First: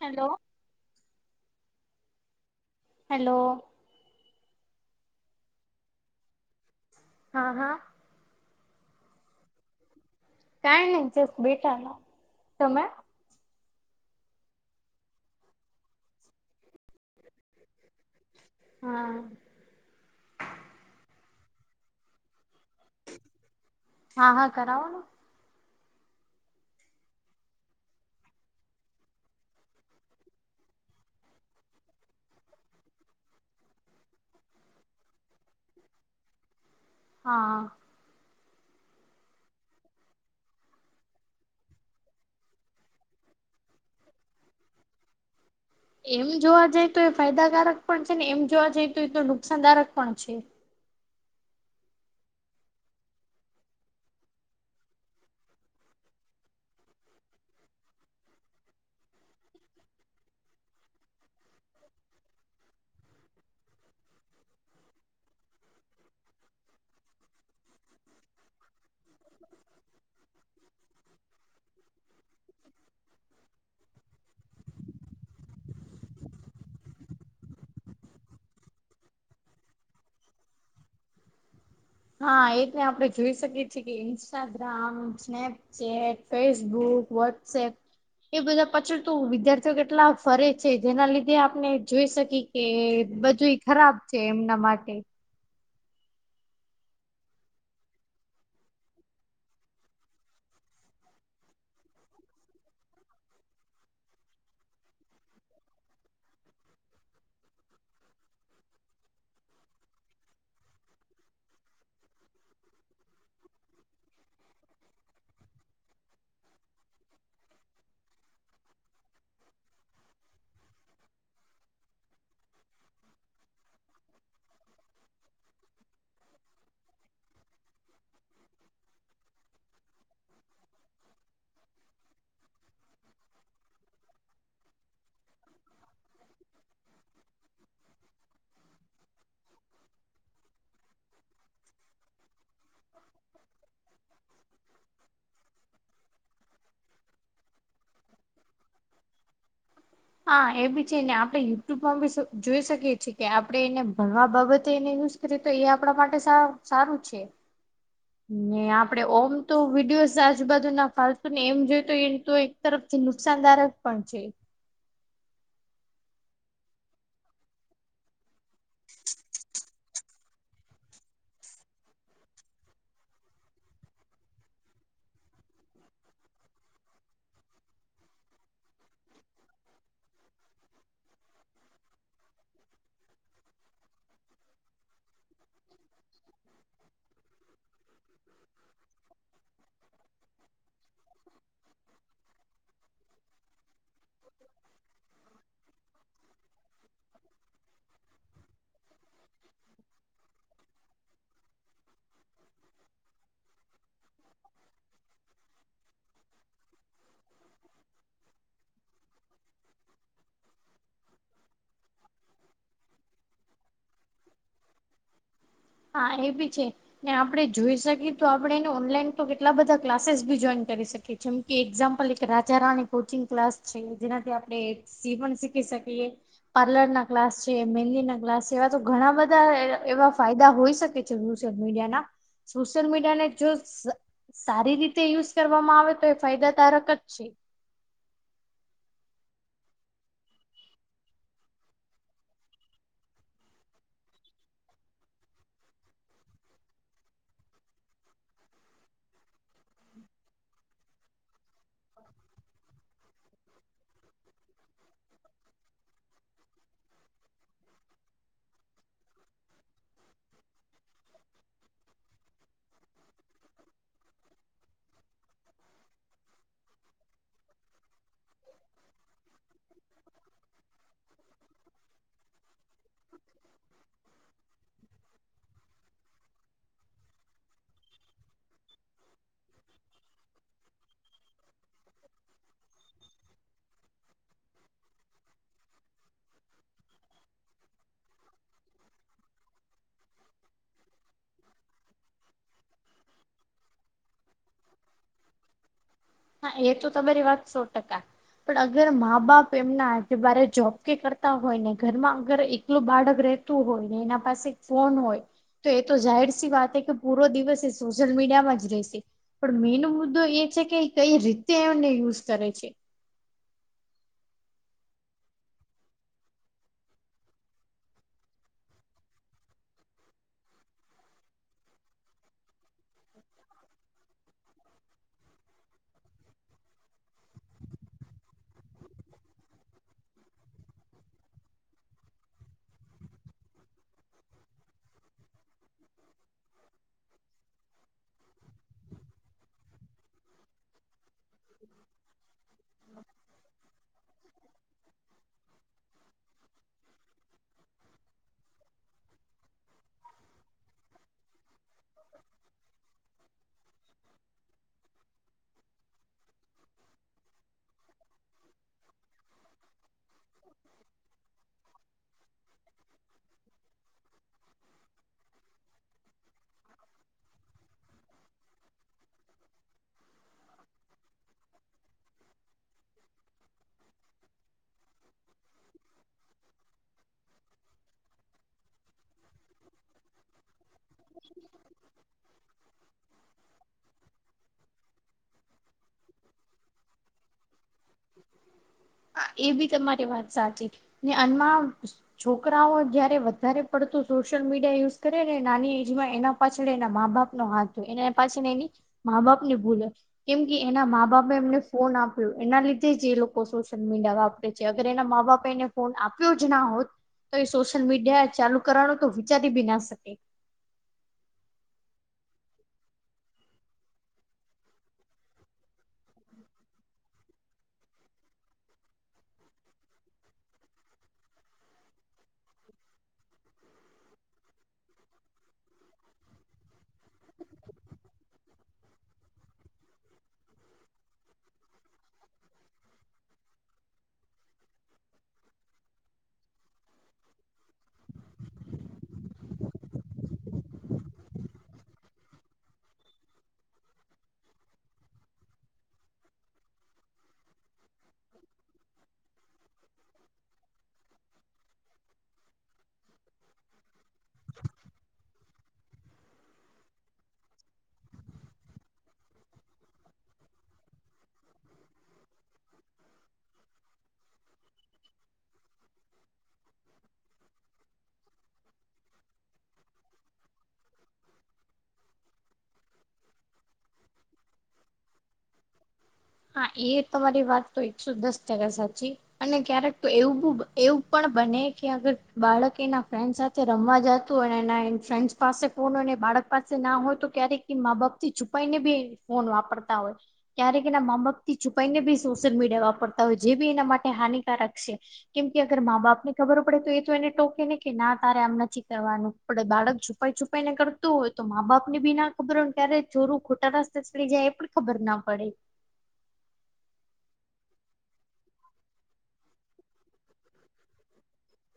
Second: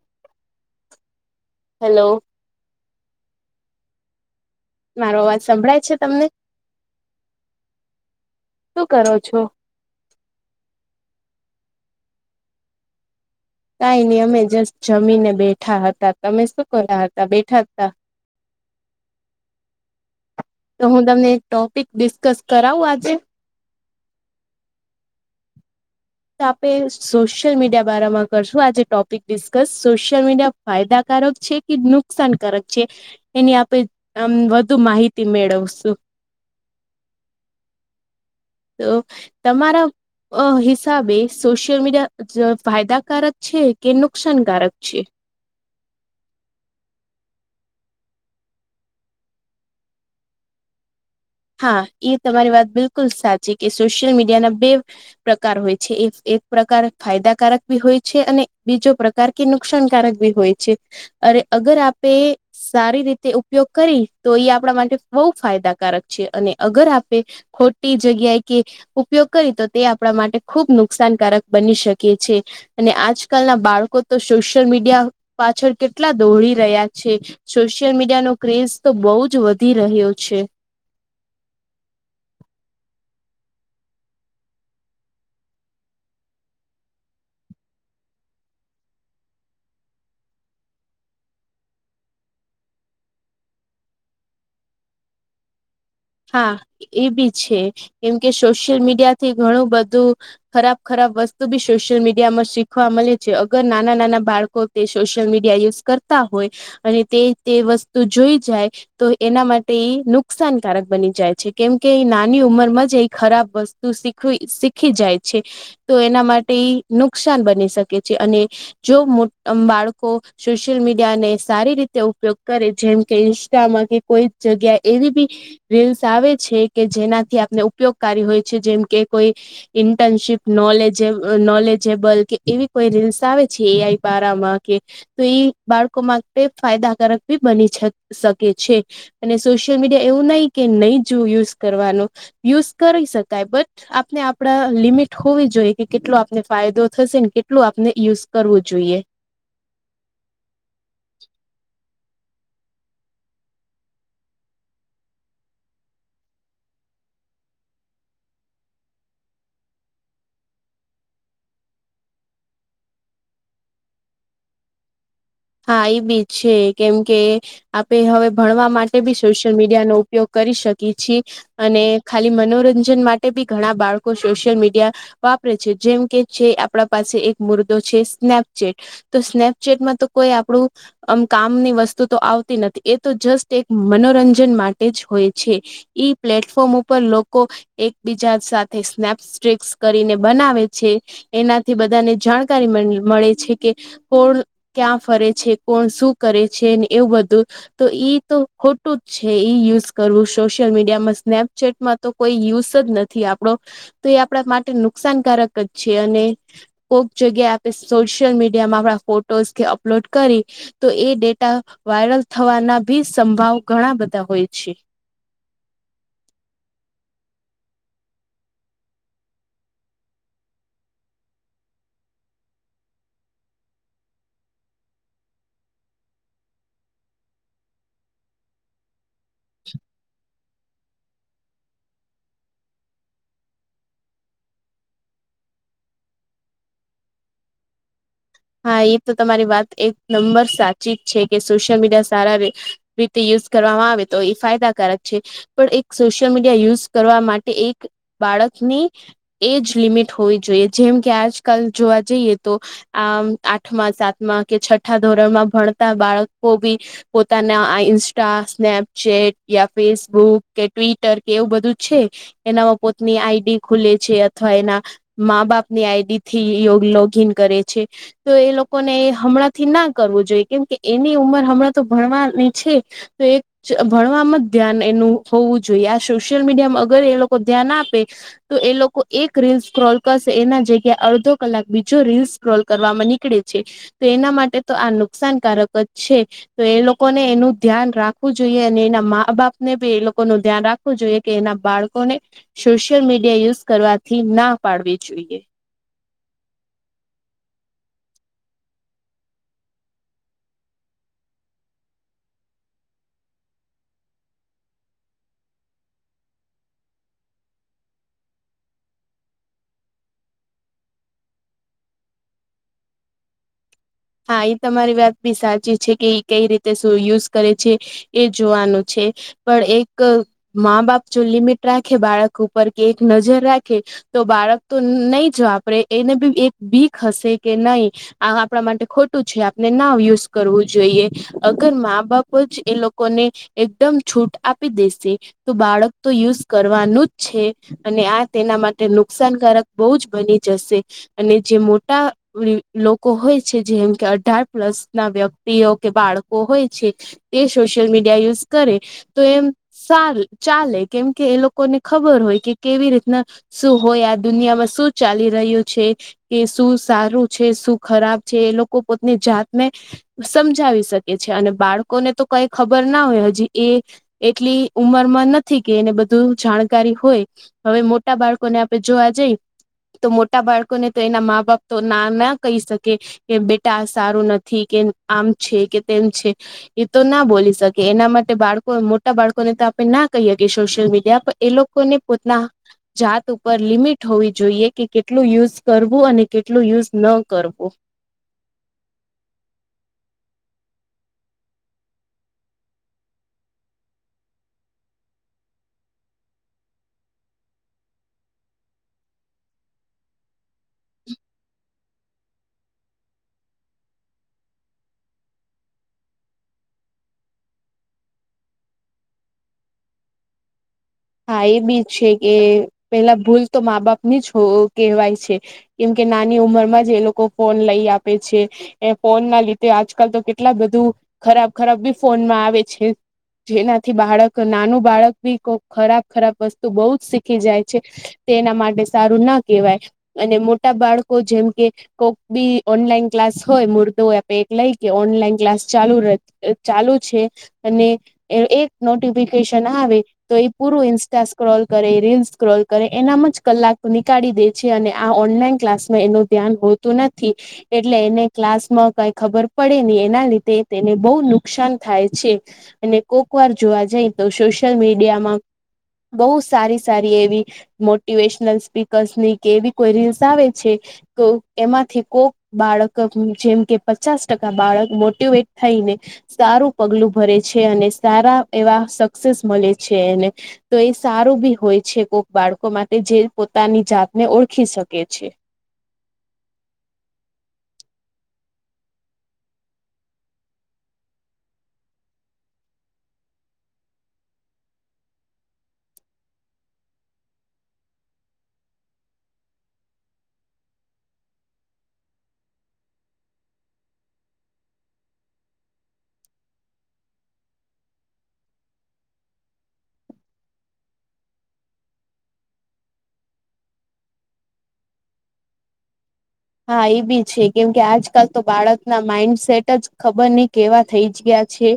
Hello. Hello. Hello. મારો અવાજ સંભળાય છે તમને? હા, હા. શું કરો છો? કઈ નહી, જસ બેઠાનો તમે. કઈ નહી, અમે જસ્ટ જમીને બેઠા હતા, તમે શું કર હતા બેઠા હતા? હા. તો હું તમને એક ટોપિક ડિસ્કસ કરાવું આજે. હા, હા, કરાવો. તો આપણે સોશિયલ મીડિયા બારામાં કરશું, આજે ટોપિક ડિસ્કસ સોશિયલ મીડિયા ફાયદાકારક છે કે, નુકસાનકારક છે? એની આપે, વધુ માહિતી મેળવશું. હા. તો તમારા. અ હિસાબે સોશિયલ મીડિયા ફાયદાકારક છે કે, નુકસાનકારક છે? એમ જોવા જઈ તો, એ ફાયદાકારક પણ છે ને, એમ જોવા જાય તો એ તો નુકસાનદારક પણ છે. હા, એ તમારી વાત બિલકુલ સાચી કે, સોશિયલ મીડિયાના બે પ્રકાર હોય છે, એ એક પ્રકાર ફાયદાકારક બી હોય છે, અને બીજો પ્રકાર કાર કે નુકસાનકારક ભી હોય છે, અરે અગર આપે. સારી રીતે ઉપયોગ કરી તો, એ આપણા માટે બહુ ફાયદાકારક છે, અને અગર આપે. ખોટી જગ્યા કે ઉપયોગ કરી તો, તે આપણા માટે ખુબ નુકસાનકારક બની શકે છે. અને આજકાલના બાળકો તો, સોશિયલ મીડિયા પાછળ કેટલા દોડી રહ્યા છે. સોશિયલ મીડિયાનો ક્રેઝ તો બહુ જ વધી રહ્યો છે. હા, એને આપણે જોઈ શકીએ છીએ કે, Instagram Snapchat Facebook, WhatsApp. એ બધા પછળ તો વિદ્યાર્થીઓ કેટલા ફરે છે, જેના લીધે આપણે જોઈ શકી. કે બધું એ ખરાબ છે, એમના માટે. હા, એ બી છે, કેમ કે સોશિયલ મીડિયા થી ઘણું બધું ખરાબ, ખરાબ વસ્તુ બી સોશિયલ મીડિયા માં શીખવા મળે છે, અગર નાના-નાના બાળકો તે સોશિયલ મીડિયા યુઝ કરતા હોય. અને તે તે વસ્તુ જોઈ જાય, તો એના માટે એ નુકસાન. કારક બની જાય છે, કેમ કે નાની ઉંમર માં જ એ ખરાબ વસ્તુ શીખી જાય છે. તો એના માટે નુકસાન બની શકે છે, અને જો બાળકો સોશિયલ મીડિયા ને, સારી રીતે ઉપયોગ કરે, જેમ કે ઇન્સ્ટામાં કે, કોઈ જગ્યા એવી બી રીલ્સ આવે છે કે, જેનાથી આપણે ઉપયોગકારી હોય છે, જેમ કે કોઈ ઇન્ટર્નશીપ નોલેજ, નોલેજેબલ કે, એવી કોઈ રીલ્સ આવે છે, એ આઈ પારામાં કે તો એ બાળકો માટે ફાયદાકારક ભી બની શકે છે. અને સોશિયલ મીડિયા એવું નહી કે, નહી જોવું યુઝ કરવાનું, યુઝ કરી શકાય બટ. આપને આપડા લિમિટ હોવી જોઈએ, કે કેટલો આપને ફાયદો થશે, કેટલો આપને યુઝ કરવું જોઈએ. હા, એ બી છે ને, આપડણે યુટ્યુબમાં બી જોઈ શકીએ છીએ, કે આપણેે એને ભણવા બાબતે તો એ આપણા માટે સારું છે. [unintelligible] ને આપડે ઓમ તો વિડીયોસ આજુબજુ ના ફતુ ને, એમ જોઈ તો એમ તોય. તરફથી નુકસાનદારક પણ છે. હા, એ બીજ છે કેમ કે આપે, હવે ભણવા માટે બી સોશિયલ મીડિયા નો ઉપયોગ કરી શકીએ છીએ. અને ખાલી મનોરંજન માટે બી ઘણા બાળકો સોશિયલ મીડિયા વાપરે છે, જેમ કે છે, આપણા પાસે એક મુર્દો છે, સ્નેપચેટ તો સ્નેપચેટમાં તો કોઈ આપણું આમ કામની વસ્તુ તો આવતી નથી, એ તો જસ્ટ એક મનોરંજન માટે જ હોય છે. ઈ પ્લેટફોર્મ ઉપર લોકો એકબીજા સાથે સ્નેપ સિક્રીસ કરીને બનાવે છે. એનાથી બધાને જાણકારી મળે છે કે, કોણ ક્યાં ફરે છે? કોણ શું કરે છે? એવું બધું. તો ઈ તો ખોટું જ છે, ઇ યુઝ કરવું, સોશિયલ મીડિયામાં સ્નેપચેટમાં. તો કોઈ યુઝ જ નથી, આપડો તો એ આપણા માટે નુકસાનકારક જ છે, અને કોક જગ્યાએ આપે સોશિયલ મીડિયામાં આપણા ફોટોઝ કે, અપલોડ કરી. તો એ ડેટા વાયરલ થવાના ભી સંભાવ ઘણા બધા હોય છે. હા, એ બી છે. ને આપણે જોઈ શકીએ તો, આપણેે એનો ઓનલાઈન તો કેટલા બધા ક્લાસીસ બી જોઈન કરી શકીએ. જેમ કે એક્ઝામ્પલ કે, રાજારાની કોચિંગ ક્લાસ છે, જેનાથી આપડે શિવણ શીખી શકીએ, પાર્લર ના ક્લાસ છે, મેંદી ના ક્લાસ છે, એવા તો ઘણા બધા બધા એવા ફાયદા હોઈ શકે છે, સોશિયલ મીડિયાના, સોશિયલ મીડિયા ને જો સારી રીતે યુઝ કરવામાં આવે તો, એ ફાયદાકારક જ છે. હા, એ તો તમારી વાત એક નંબર સાચી જ છે, કે સોશિયલ મીડિયા સારા ર રીતે યુઝ કરવામાં આવે તો, એ ફાયદાકારક છે. પણ એક સોશિયલ મીડિયા યુઝ કરવા માટે એક બાળકની એજ લિમિટ હોવી જોઈએ, જેમ કે આજકાલ જોવા જઈએ તો. આમ આઠમા, સાતમા કે, છઠ્ઠા ધોરણ માં ભણતા બાળકો બી પોતાના આ ઇન્સ્ટા, સ્નેપચેટ યા, ફેસબુક કે, ટ્વિટર કે એવું બધું છે. એનામાં પોતની આઈડી ખુલે છે, અથવા એના મા- બાપ ની આઈડી થી એવું લોગઇન કરે છે. તો એ લોકોને એ હમણાં થી ના કરવું જોઈએ, કેમ કે એની ઉંમર હમણાં તો ભણવાની છે. તો એક ભણવામાં જ ધ્યાન એનું હોવું જોઈએ. આ સોશિયલ મીડિયામાં અગર એ લોકો ધ્યાન આપે તો એ લોકો એક રીલ સ્ક્રોલ કરશે, એના જગ્યા અડધો કલાક બીજો રીલ સ્ક્રોલ કરવામાં નીકળે છે. તો એના માટે તો આ નુકસાનકારક જ છે. તો એ લોકો ને એનું ધ્યાન રાખવું જોઈએ, અને એના મા બાપ ને બી એ લોકો ન ધ્યાન રાખ વુ જોઈએ, કે એના બાળકોને સોશિયલ મીડિયા યુઝ કરવાથી ના પાડવી જોઈએ હા એ તો તમારી વાત સો ટકા પણ અગર મા બાપ એમના આજ બારે જોબ કે કરતા હોય, ને ઘરમાં અગર એકલું બાળક રહે રહેતું હોય ને એના પાસે ફોન હોય તો એ તો જાહેર સી વાત કે પૂરો દિવસ એ સોશિયલ મીડિયા માં જ રહેશે પણ મેનો મુદ્દો એ છે કે કઈ રીતે એમને યુઝ કરે છે. હા એ તમારી વાત બી સાચી છે કે એ કઈ રીતે યુઝ કરે છે. એ જોવાનું છે, પણ એક મા બાપ ચો લીમીટ રાખે બાળક ઉપર કે એક નજર રાખે તો બાળક તો નહી જ વાપરે એને બી એક બીક હશે, કે નહી આ આપણા માટે ખોટું છે. આપણે ના યુઝ કરવું જોઈએ અગર મા- બાપ જ એ લોકોને એકદમ છૂટ આપી દેશે તો, બાળક તો યુઝ કરવાનું જ છે. અને આ તેના માટે નુકસાનકારક બહુ જ બની જશે અને જે મોટા લોકો હોય છે. જેમ કે અઢાર પ્લસ ના વ્યક્તિઓ કે બાળકો હોય છે. તે સોશિયલ મીડિયા યુઝ કરે તો એમ સારું ચાલે કેમ કે એ લોકોને ખબર હોય કે કેવી રીતના શું હોય. આ દુનિયામાં શું ચાલી રહ્યું છે? કે શું સારું છે? શું ખરાબ જે એ લોકો પોતની જાતને સમજાવી શકે છે અને બાળકોને તો કઈ ખબર ના હોય, હજી એ એટલી ઉંમરમાં નથી કે એને બધું જાણકારી હોય હવે મોટા બાળકો ને આપડે જોવા જઈ તો મોટા બાળકોને તો એના મા- બાપ તો ના ના કહી શકે કે બેટા સારું નથી. કે આમ છે કે તેમ છે. એ તો ના બોલી શકે. એના માટે બાળકો મોટા બાળકો ને તો આપણે ના કહીએ કે સોશિયલ મીડ ડીયા એ લોકોને પોતાના જાત ઉપર લિમિટ હોવી જોઈએ કે કેટલું યુઝ કરવું અને કેટલું યુઝ ન કરવું હા એ બી તમારી વાત સાચી ને આનમાં છોકરાઓ જયારે વધારે પડતું સોશિયલ મીડિયા યુઝ કરે ને નાની એજમાં એના પાછળ એના મા બાપનો હાથ હોય. એ પાછળ એની મા બાપ ની ભૂલ હોય કેમ કે એના મા બાપે એમને ફોન આપ્યો, એના લીધે જ એ લોકો શો સોશિયલ વાપરે છે. અગર એના મા બાપે એને ફોન આપ્યો જ ના હોત તો એ સોશિયલ મીડિયા ચાલુ કરવાનું તો વિચારી બી ના શકે હા એ બીજ છે કે પેલા ભૂલ તો મા બાપ ની જ કહેવાય છે. કેમ કે નાની ઉંમરમાં જ એ લોકો ફોન લઈ આપે છે. એ ફોન ના લીધે આજકાલ તો કેટલા બધું ખરાબ ખરાબ બી ફોનમાં આવે છે. જેનાથી બાળક નાનું બાળક બી કો ખરાબ ખરાબ વસ્તુ બહુ જ શીખી જાય છે. તે એના માટે સારું ના કેવાય. અને મોટા બાળકો જેમ કે કોક બી ઓનલાઈન ક્લાસ હોય, મુર્દો એે એક લઈ કે ઓનલાઈન ક્લાસ ચાલુ રહે. એનચાલુ છે. અને એ એક નોટિફિકેશન આવે તો એ પૂરું ઈન્સ્ટા સ્ક્રોલ કરે, રીલ સ્ક્રોલ કરે એનામાં જ કલાક નીકાળી દે છે. અને આ ઓનલાઈન ક્લાસ એનું ધ્યાન હોતું નથી. એટલે એને ક્લાસમાં કઈ ખબર પડે નઈ, એના લીધે તેને બઉ નુકસાન થાય છે. અને કોક વાર જોવા જાય તો સોશિયલ મીડિયા માં બઉ સારી સારી એવી મોટિવેશનલ સ્પીકર્સ ની કે એવી કોઈ રીલ્સ આવે છે કે એમાંથી કોક બાળક જેમ કે પચાસ ટકા બાળક મોટીવેટ થઈને સારું પગલું ભરે છે અને સારા એવા સક્સેસ મલે છે એને. તો એ સારું બી હોય છે, કોક બાળકો માટે જે પોતાની જાતને ઓળખી શકે છે. હા એ તમારી વાત તો એકસો દસ ટકા સાચી. અને ક્યારેક તો એવું એવું પણ બને કે અગર બાળક એના ફ્રેન્ડ સાથ જે રમવા જતું અને એના ફ્રેન્ડ્સ પાસે ફોન હોયને બાળક પાસે ના હોય તો ક્યારેક કે માં બાપ થી છુપાઈને બી ફોન વાપરતા હોય. ક્યારેક એના માંબાપથી છુપાઈને બી સોશિયલ મીડિયા વાપરતા હોય, જે બી એના માટે હાનિકારક છે. કેમ કે અગર માં બાપ ને ખબર પડે તો એ તો એને ટોકે ને કે ના તારે આમ નથી કરવાનું ડે બાળક છુપાઈ છુપાઈ ને કરતું હોય, તો મા બાપને બી ના ખબર હોય ને ત્યારે ચોરું ખોટા રસ્તા થઈ જાય એ પણ ખબર ના પડે. હા એ બી છે, કેમકે આજકાલ તો બાળકના માઈન્ડસેટ જ ખબર નઈ કેવા થઈ જ ગયા છે.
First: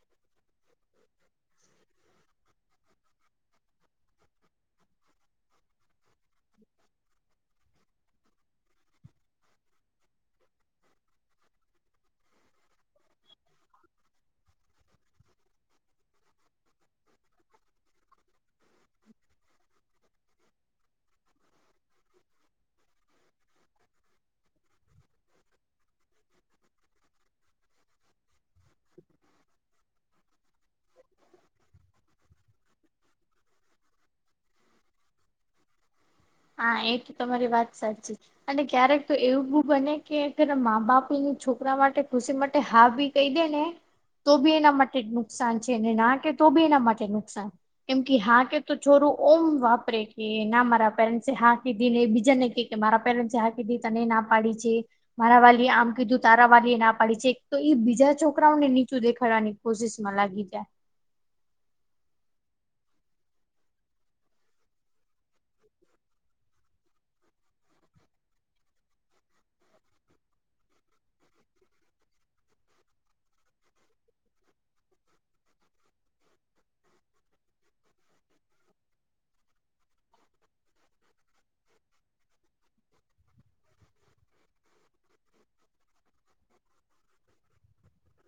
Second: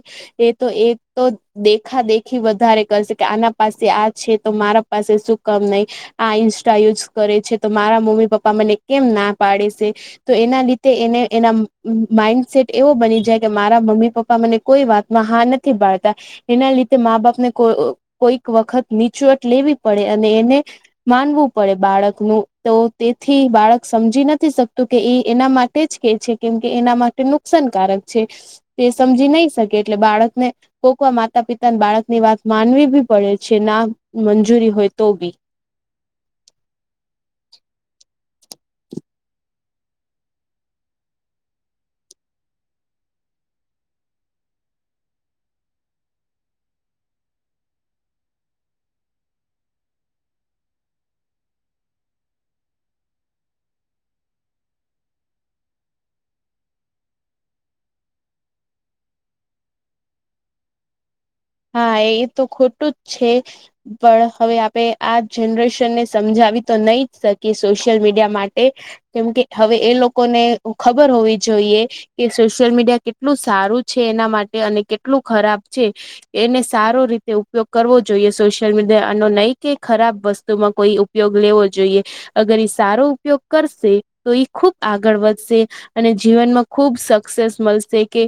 એ તો એ તો દેખા દેખી વધારે કરશે, કે આના પાસે આ છે તો મારા પાસે શું કમ નઈ. આ ઇન્સ્ટા યુઝ કરે છે, તો મારા મમ્મી પપ્પા મને કેમ ના પાડે છે. તો એના લીધે એને એના માઇન્ડસેટ એવો બની જાય, કે મારા મમ્મી પપ્પા મને કોઈ વાતમાં હા નથી પાડતા. એના લીધે માંબાપને કોઈક વખત નીચવટ લેવી પડે. અને એને માનવું પડે બાળકનું, તો તેથી બાળક સમજી નથ થી શકતું કે એ એના માટે જ કે છે કેમ કે એના માટે નુકસાનકારક છે. તે સમજી નહી શકે એટલે બાળકને કોકવા માતા પિતાને બાળકની વાત માનવી બી પડે છે, ના મંજૂરી હોય તો બી. હા, એ તો તમારી વાત સાચી. અને ક્યારેક તો એવું બી બને કે અગર માં બાપ એની છોકરા માટે ખુશી માટે હા ભી કહી દે ને. તો બી એના માટે જ નુકસાન છે, ના કે તો બી એના માટે નુકસાન. કેમ કે હા કે તો ચોરું ઓમ વાપરે કે ના મારા પેરેન્ટસ છે હા કીધી ને બીજા ને કે કે મારા પેરેન્ટ જે હા કીધી, તને ના પાડી છે. મારા વાલીએ આમ કીધું તારા વાલી એ ના પાડી છે. તોઈ બીજા છોકરાઓને નીચું દેખાવાની કોશિસ માં લાગી જાય. હા, એ તો ખોટું જ છે. પણ હવે આપે આ જનરેશનને સમજાવી તો નહી જ શકીએ સોશિયલ મીડિયા માટે કેમકે હવે એ લોકોને ખબર હોવી જોઈએ કે સોશિયલ મીડિયા કેટલું સારું છે એના માટે અને કેટલું ખરાબ છે. એને સારો રીતે ઉપયોગ કરવો જોઈએ સોશિયલ મીડિયા આનો નહી કે ખરાબ વસ્તુમાં કોઈ ઉપયોગ લેવો જોઈએ અગર એ સારો ઉપયોગ કરશે તો ખૂબ આગળ વધશે. અને જીવનમાં ખુબ સક્સેસ મલશે કે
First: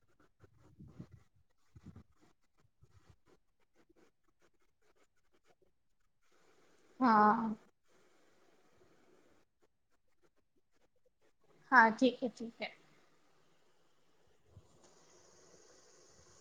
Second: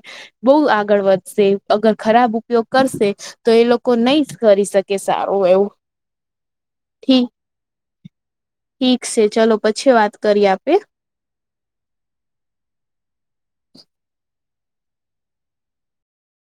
બહુ આગળ વધશે અગર ખરાબ ઉપયોગ કરશે તો એ લોકો નહી કરી શકે સારું એવું. ઠી હા ઠીક છે ચલો પછી વાત કરીએ આપે હા ઠીક હે ઠીકે હે.